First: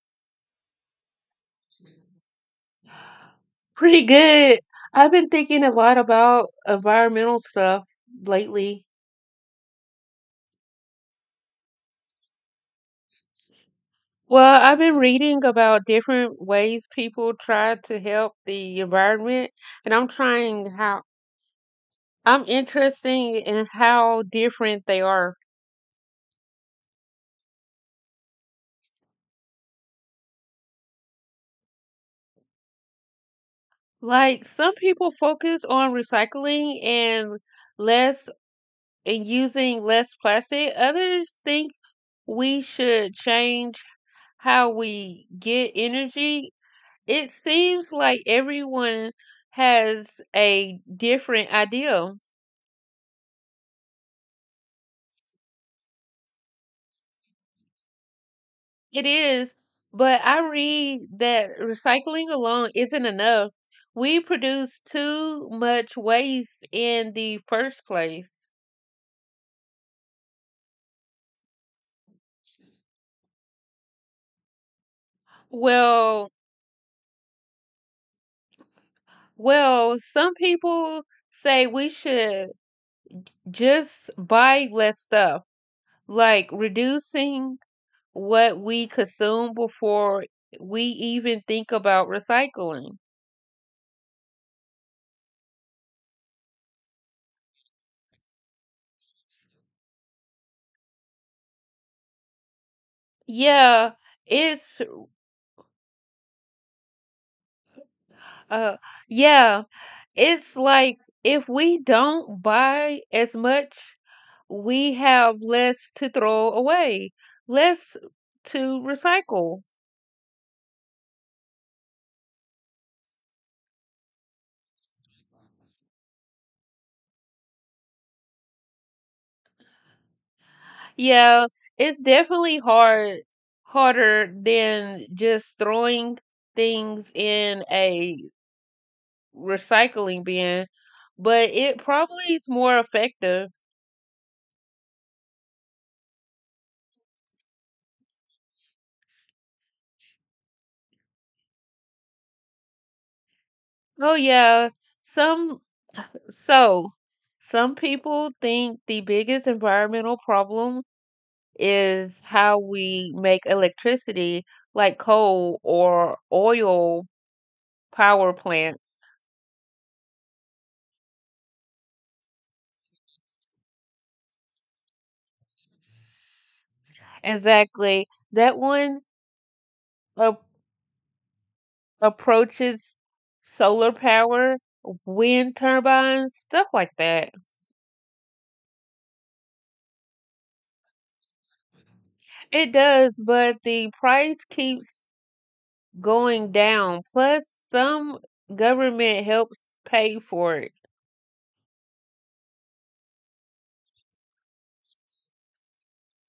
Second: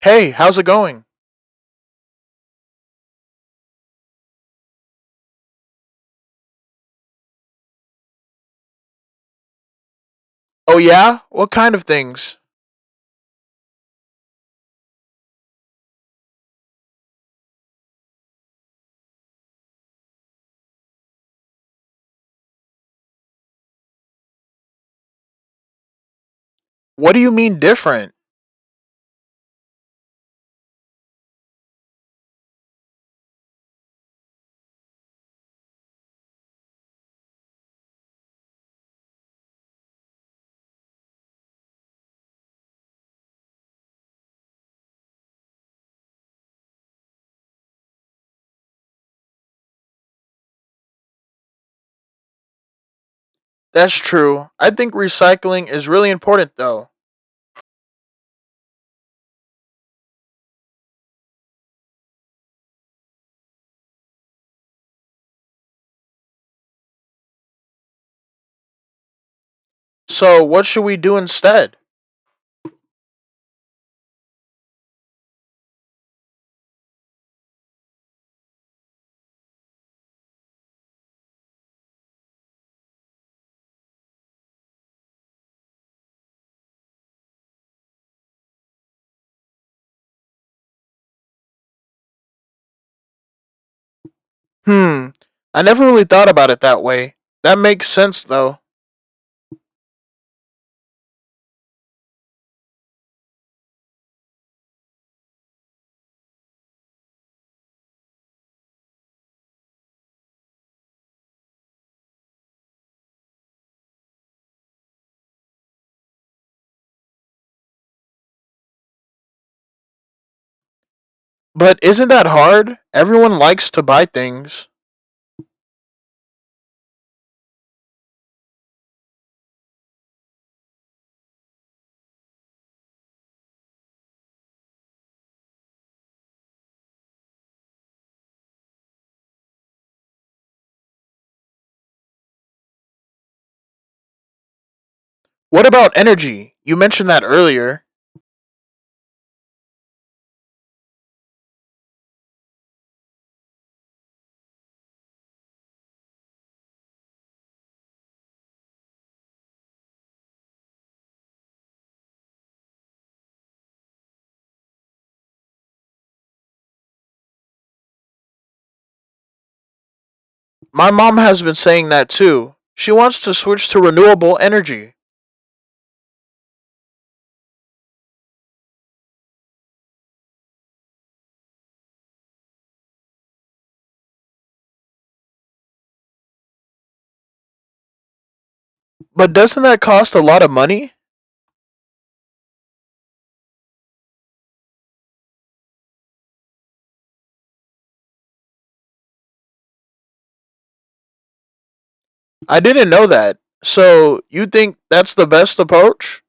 Hey, how's it going? Pretty good. I've been thinking a lot about environmental stuff lately. Oh, yeah? What kind of things? Well, I've been reading about different ways people try to help the environment, and I'm interested in how different they are. What do you mean different? Like some people focus on recycling and less and using less plastic. Others think we should change how we get energy. It seems like everyone has a different idea. That's true. I think recycling is really important, though. It is, but I read that recycling alone isn't enough. We produce too much waste in the first place. So, what should we do instead? Well, well, some people say we should just buy less stuff, like reducing what we consume before we even think about recycling. Hmm, I never really thought about it that way. That makes sense, though. Yeah, it's uh yeah, it's like if we don't buy as much, we have less to throw away, less to recycle. But isn't that hard? Everyone likes to buy things. Yeah, it's definitely hard harder than just throwing things in a recycling bin, but it probably is more effective. What about energy? You mentioned that earlier. Oh yeah, some So, some people think the biggest environmental problem is how we make electricity, like coal or oil power plants. My mom has been saying that too. She wants to switch to renewable energy. Exactly. That one ap- approaches solar power, wind turbines, stuff like that. But doesn't that cost a lot of money? It does, but the price keeps going down. Plus, some government helps pay for it. I didn't know that. So you think that's the best approach?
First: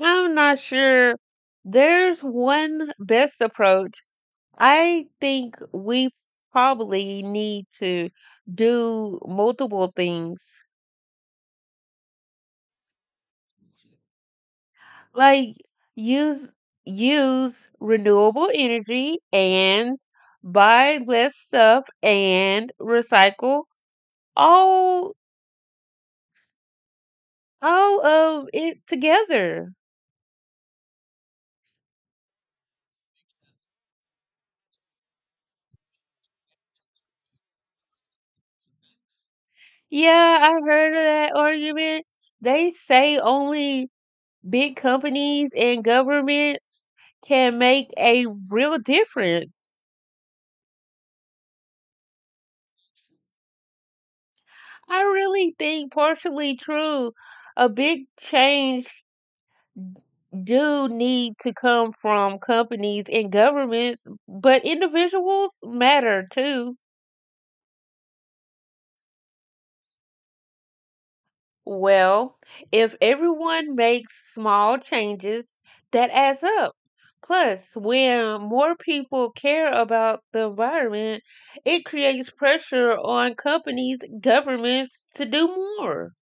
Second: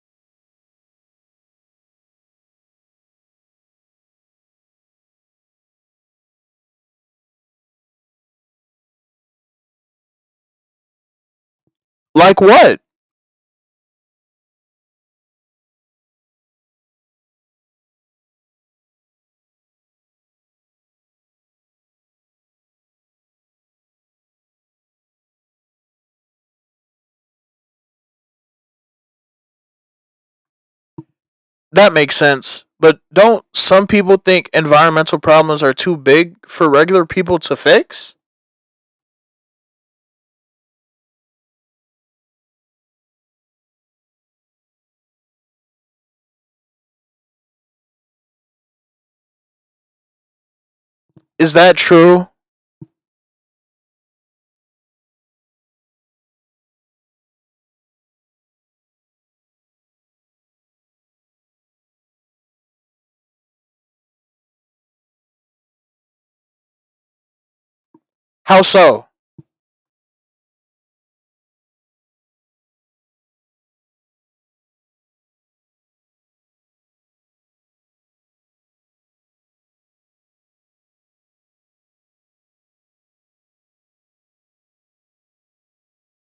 I'm not sure. There's one best approach. I think we probably need to do multiple things, Like what? like use use renewable energy and buy less stuff and recycle all all of it together. That makes sense. But don't some people think environmental problems are too big for regular people to fix? Yeah, I heard of that argument. They say only big companies and governments can make a real difference. Is that true? I really think partially true. A big change do need to come from companies and governments, but individuals matter too. How so? Well, if everyone makes small changes, that adds up. Plus, when more people care about the environment, it creates pressure on companies, governments to do more.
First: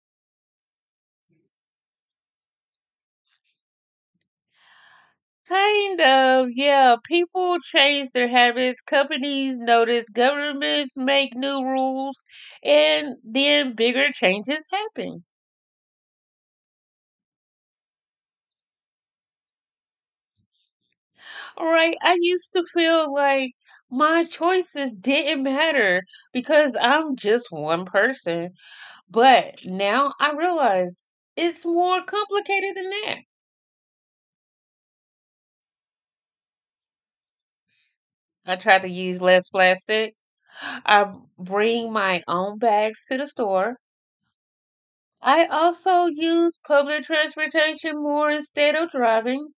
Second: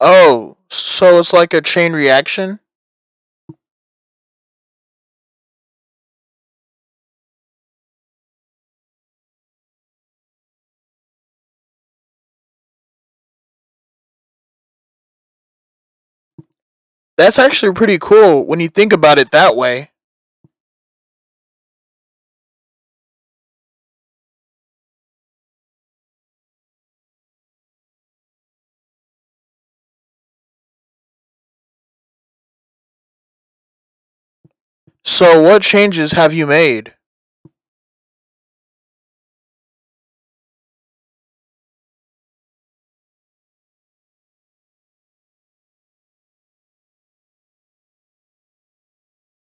Oh, so it's like a chain reaction? Kind of, yeah. People change their habits, companies notice, governments make new rules, and then bigger changes happen. That's actually pretty cool when you think about it that way. All right, I used to feel like my choices didn't matter because I'm just one person. But now I realize it's more complicated than that. So, what changes have you made? I try to use less plastic. I bring my own bags to the store. I also use public transportation more instead of driving.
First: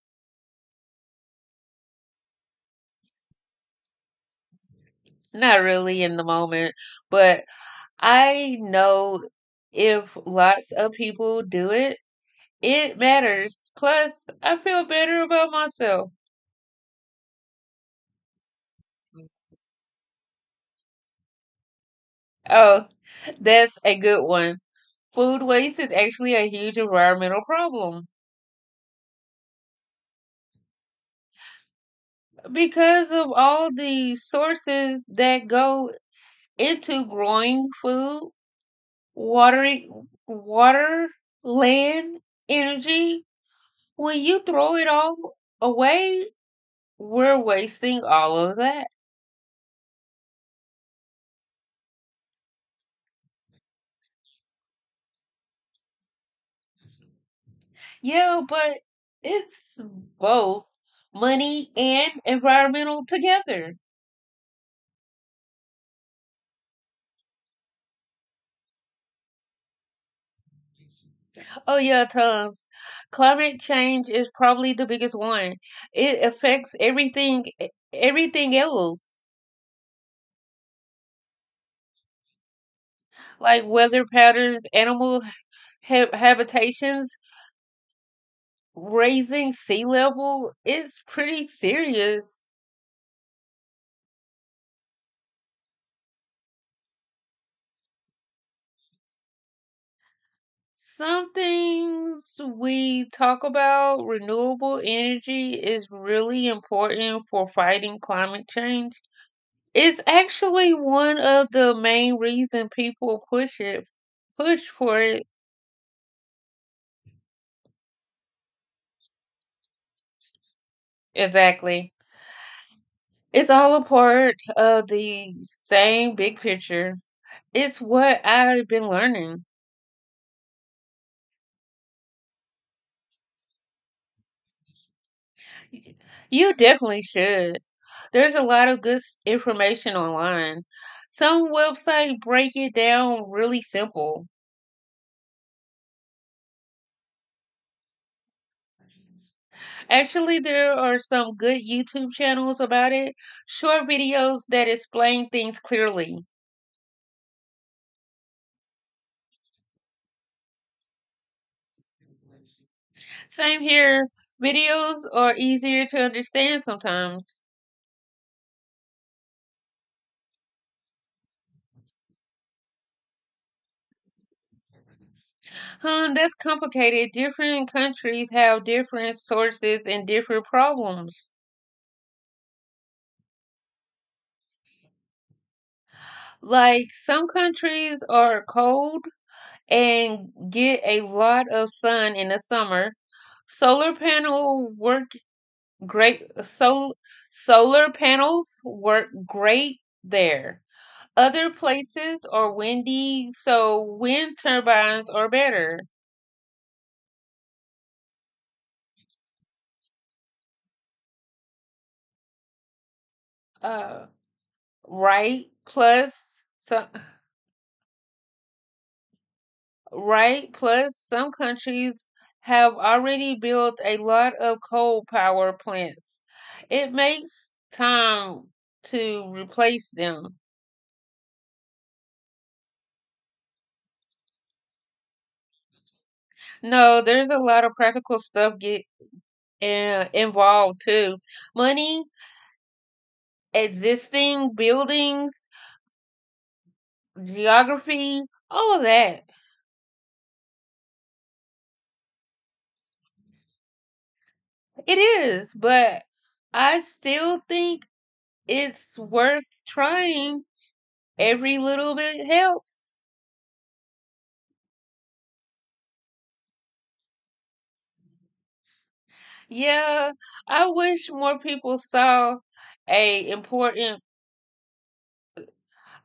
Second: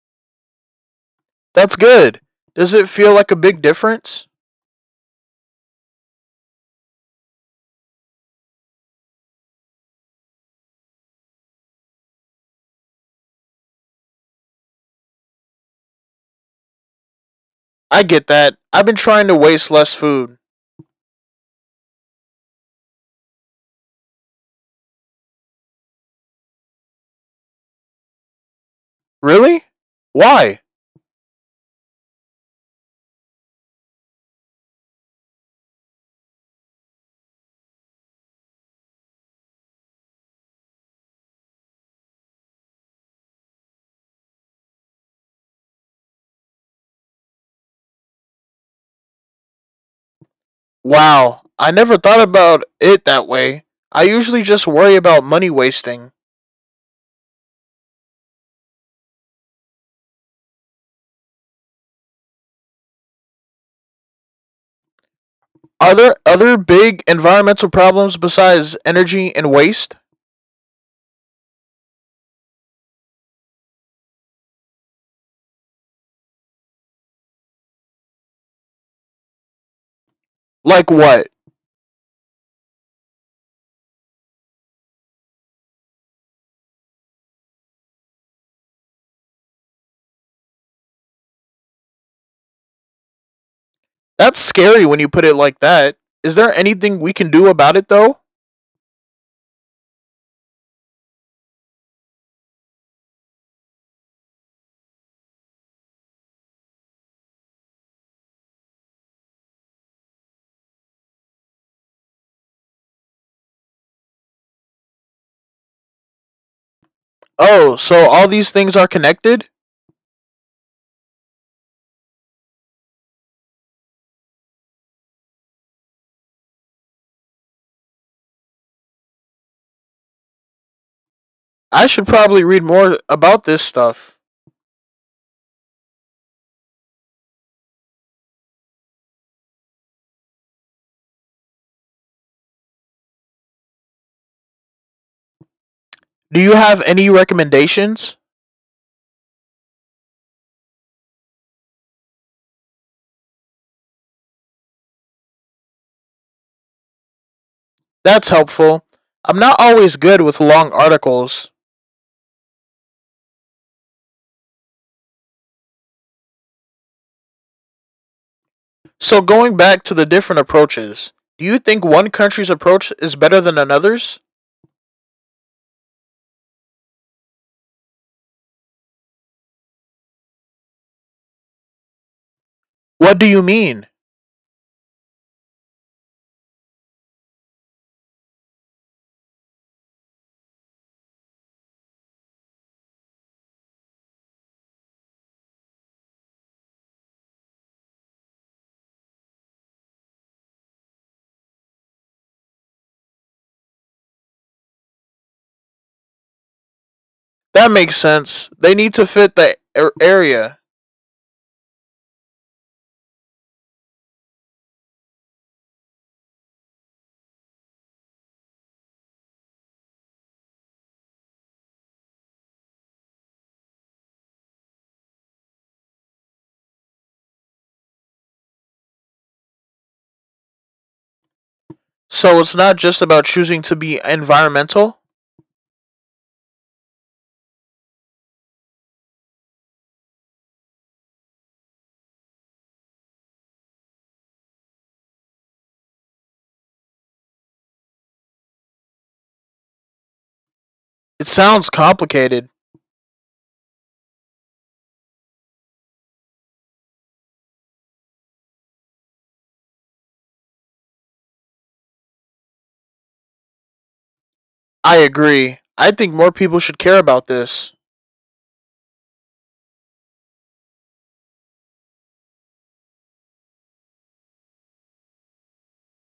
That's good. Does it feel like a big difference? Not really in the moment, but I know if lots of people do it, it matters. Plus, I feel better about myself. I get that. I've been trying to waste less food. Oh, that's a good one. Food waste is actually a huge environmental problem Really? Why? because of all the sources that go into growing food, watering water, land, energy. When you throw it all away, we're wasting all of that. Wow, I never thought about it that way. I usually just worry about money wasting. Yeah, but it's both money and environmental together. Are there other big environmental problems besides energy and waste? Oh, yeah, tons. Climate change is probably the biggest one. It affects everything, everything else, Like what? like weather patterns, animal habitations, raising sea level. It's pretty serious. That's scary when you put it like that. Is there anything we can do about it though? Some things we talk about, renewable energy is really important for fighting climate change. It's actually one of the main reason push for it. Oh, so all these things are connected? Exactly. It's all a part of the same big picture. It's what I've been learning. I should probably read more about this stuff. Y- You definitely should. There's a lot of good information online. Some websites break it down really simple. Do you have any recommendations? Actually, there are some good YouTube channels about it, short videos that explain things clearly. That's helpful. I'm not always good with long articles. Same here. Videos are easier to understand sometimes. So, going back to the different approaches, do you think one country's approach is better than another's? Huh, that's complicated. Different countries have different sources and different problems. What do you mean? Like some countries are cold and get a lot of sun in the summer. Solar panel work great sol- Solar panels work great there. Other places are windy, so wind turbines are better. That makes sense. They need to fit the area. Uh Right? Some, right? Plus, some countries have already built a lot of coal power plants. It makes time to replace them. So it's not just about choosing to be environmental. No, there's a lot of practical stuff get involved too. Money, existing buildings, geography, all of that. It sounds complicated. It is, but I still think it's worth trying. Every little bit helps. I agree. I think more people should care about this. Yeah, I wish more people saw a important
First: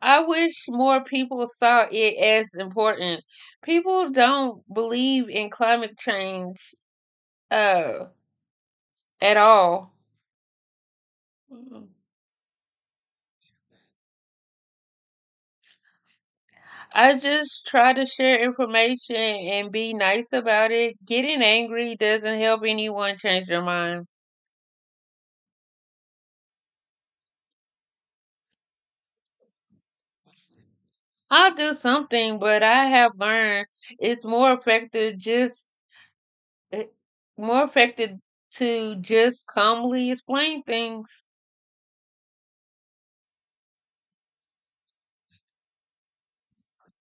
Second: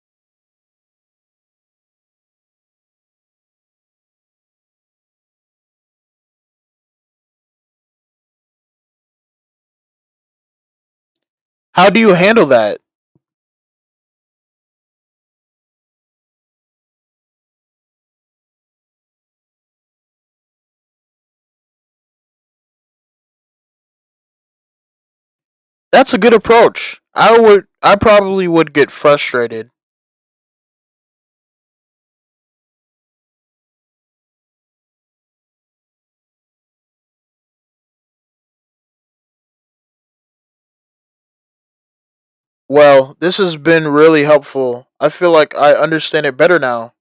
I wish more people saw it as important. People don't believe in climate change uh at all. Mm. How do you handle that? I just try to share information and be nice about it. Getting angry doesn't help anyone change their mind. That's a good approach. I probably would get frustrated. I'll do something, but I have learned it's it more effective to just calmly explain things. Well, this has been really helpful. I feel like I understand it better now.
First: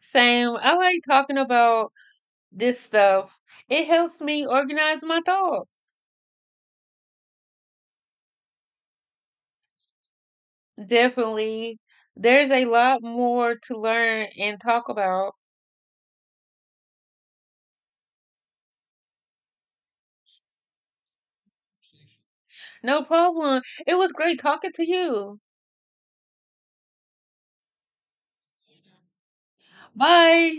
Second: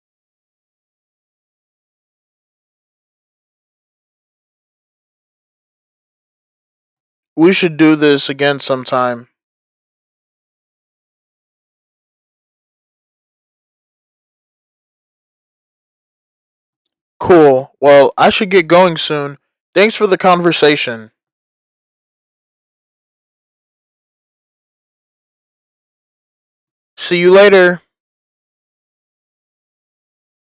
Same, I like talking about this stuff. It helps me organize my thoughts. We should do this again sometime. Definitely. There's a lot more to learn and talk about. Cool. Well, I should get going soon. Thanks for the conversation. No problem. It was great talking to you. See you later. Bye.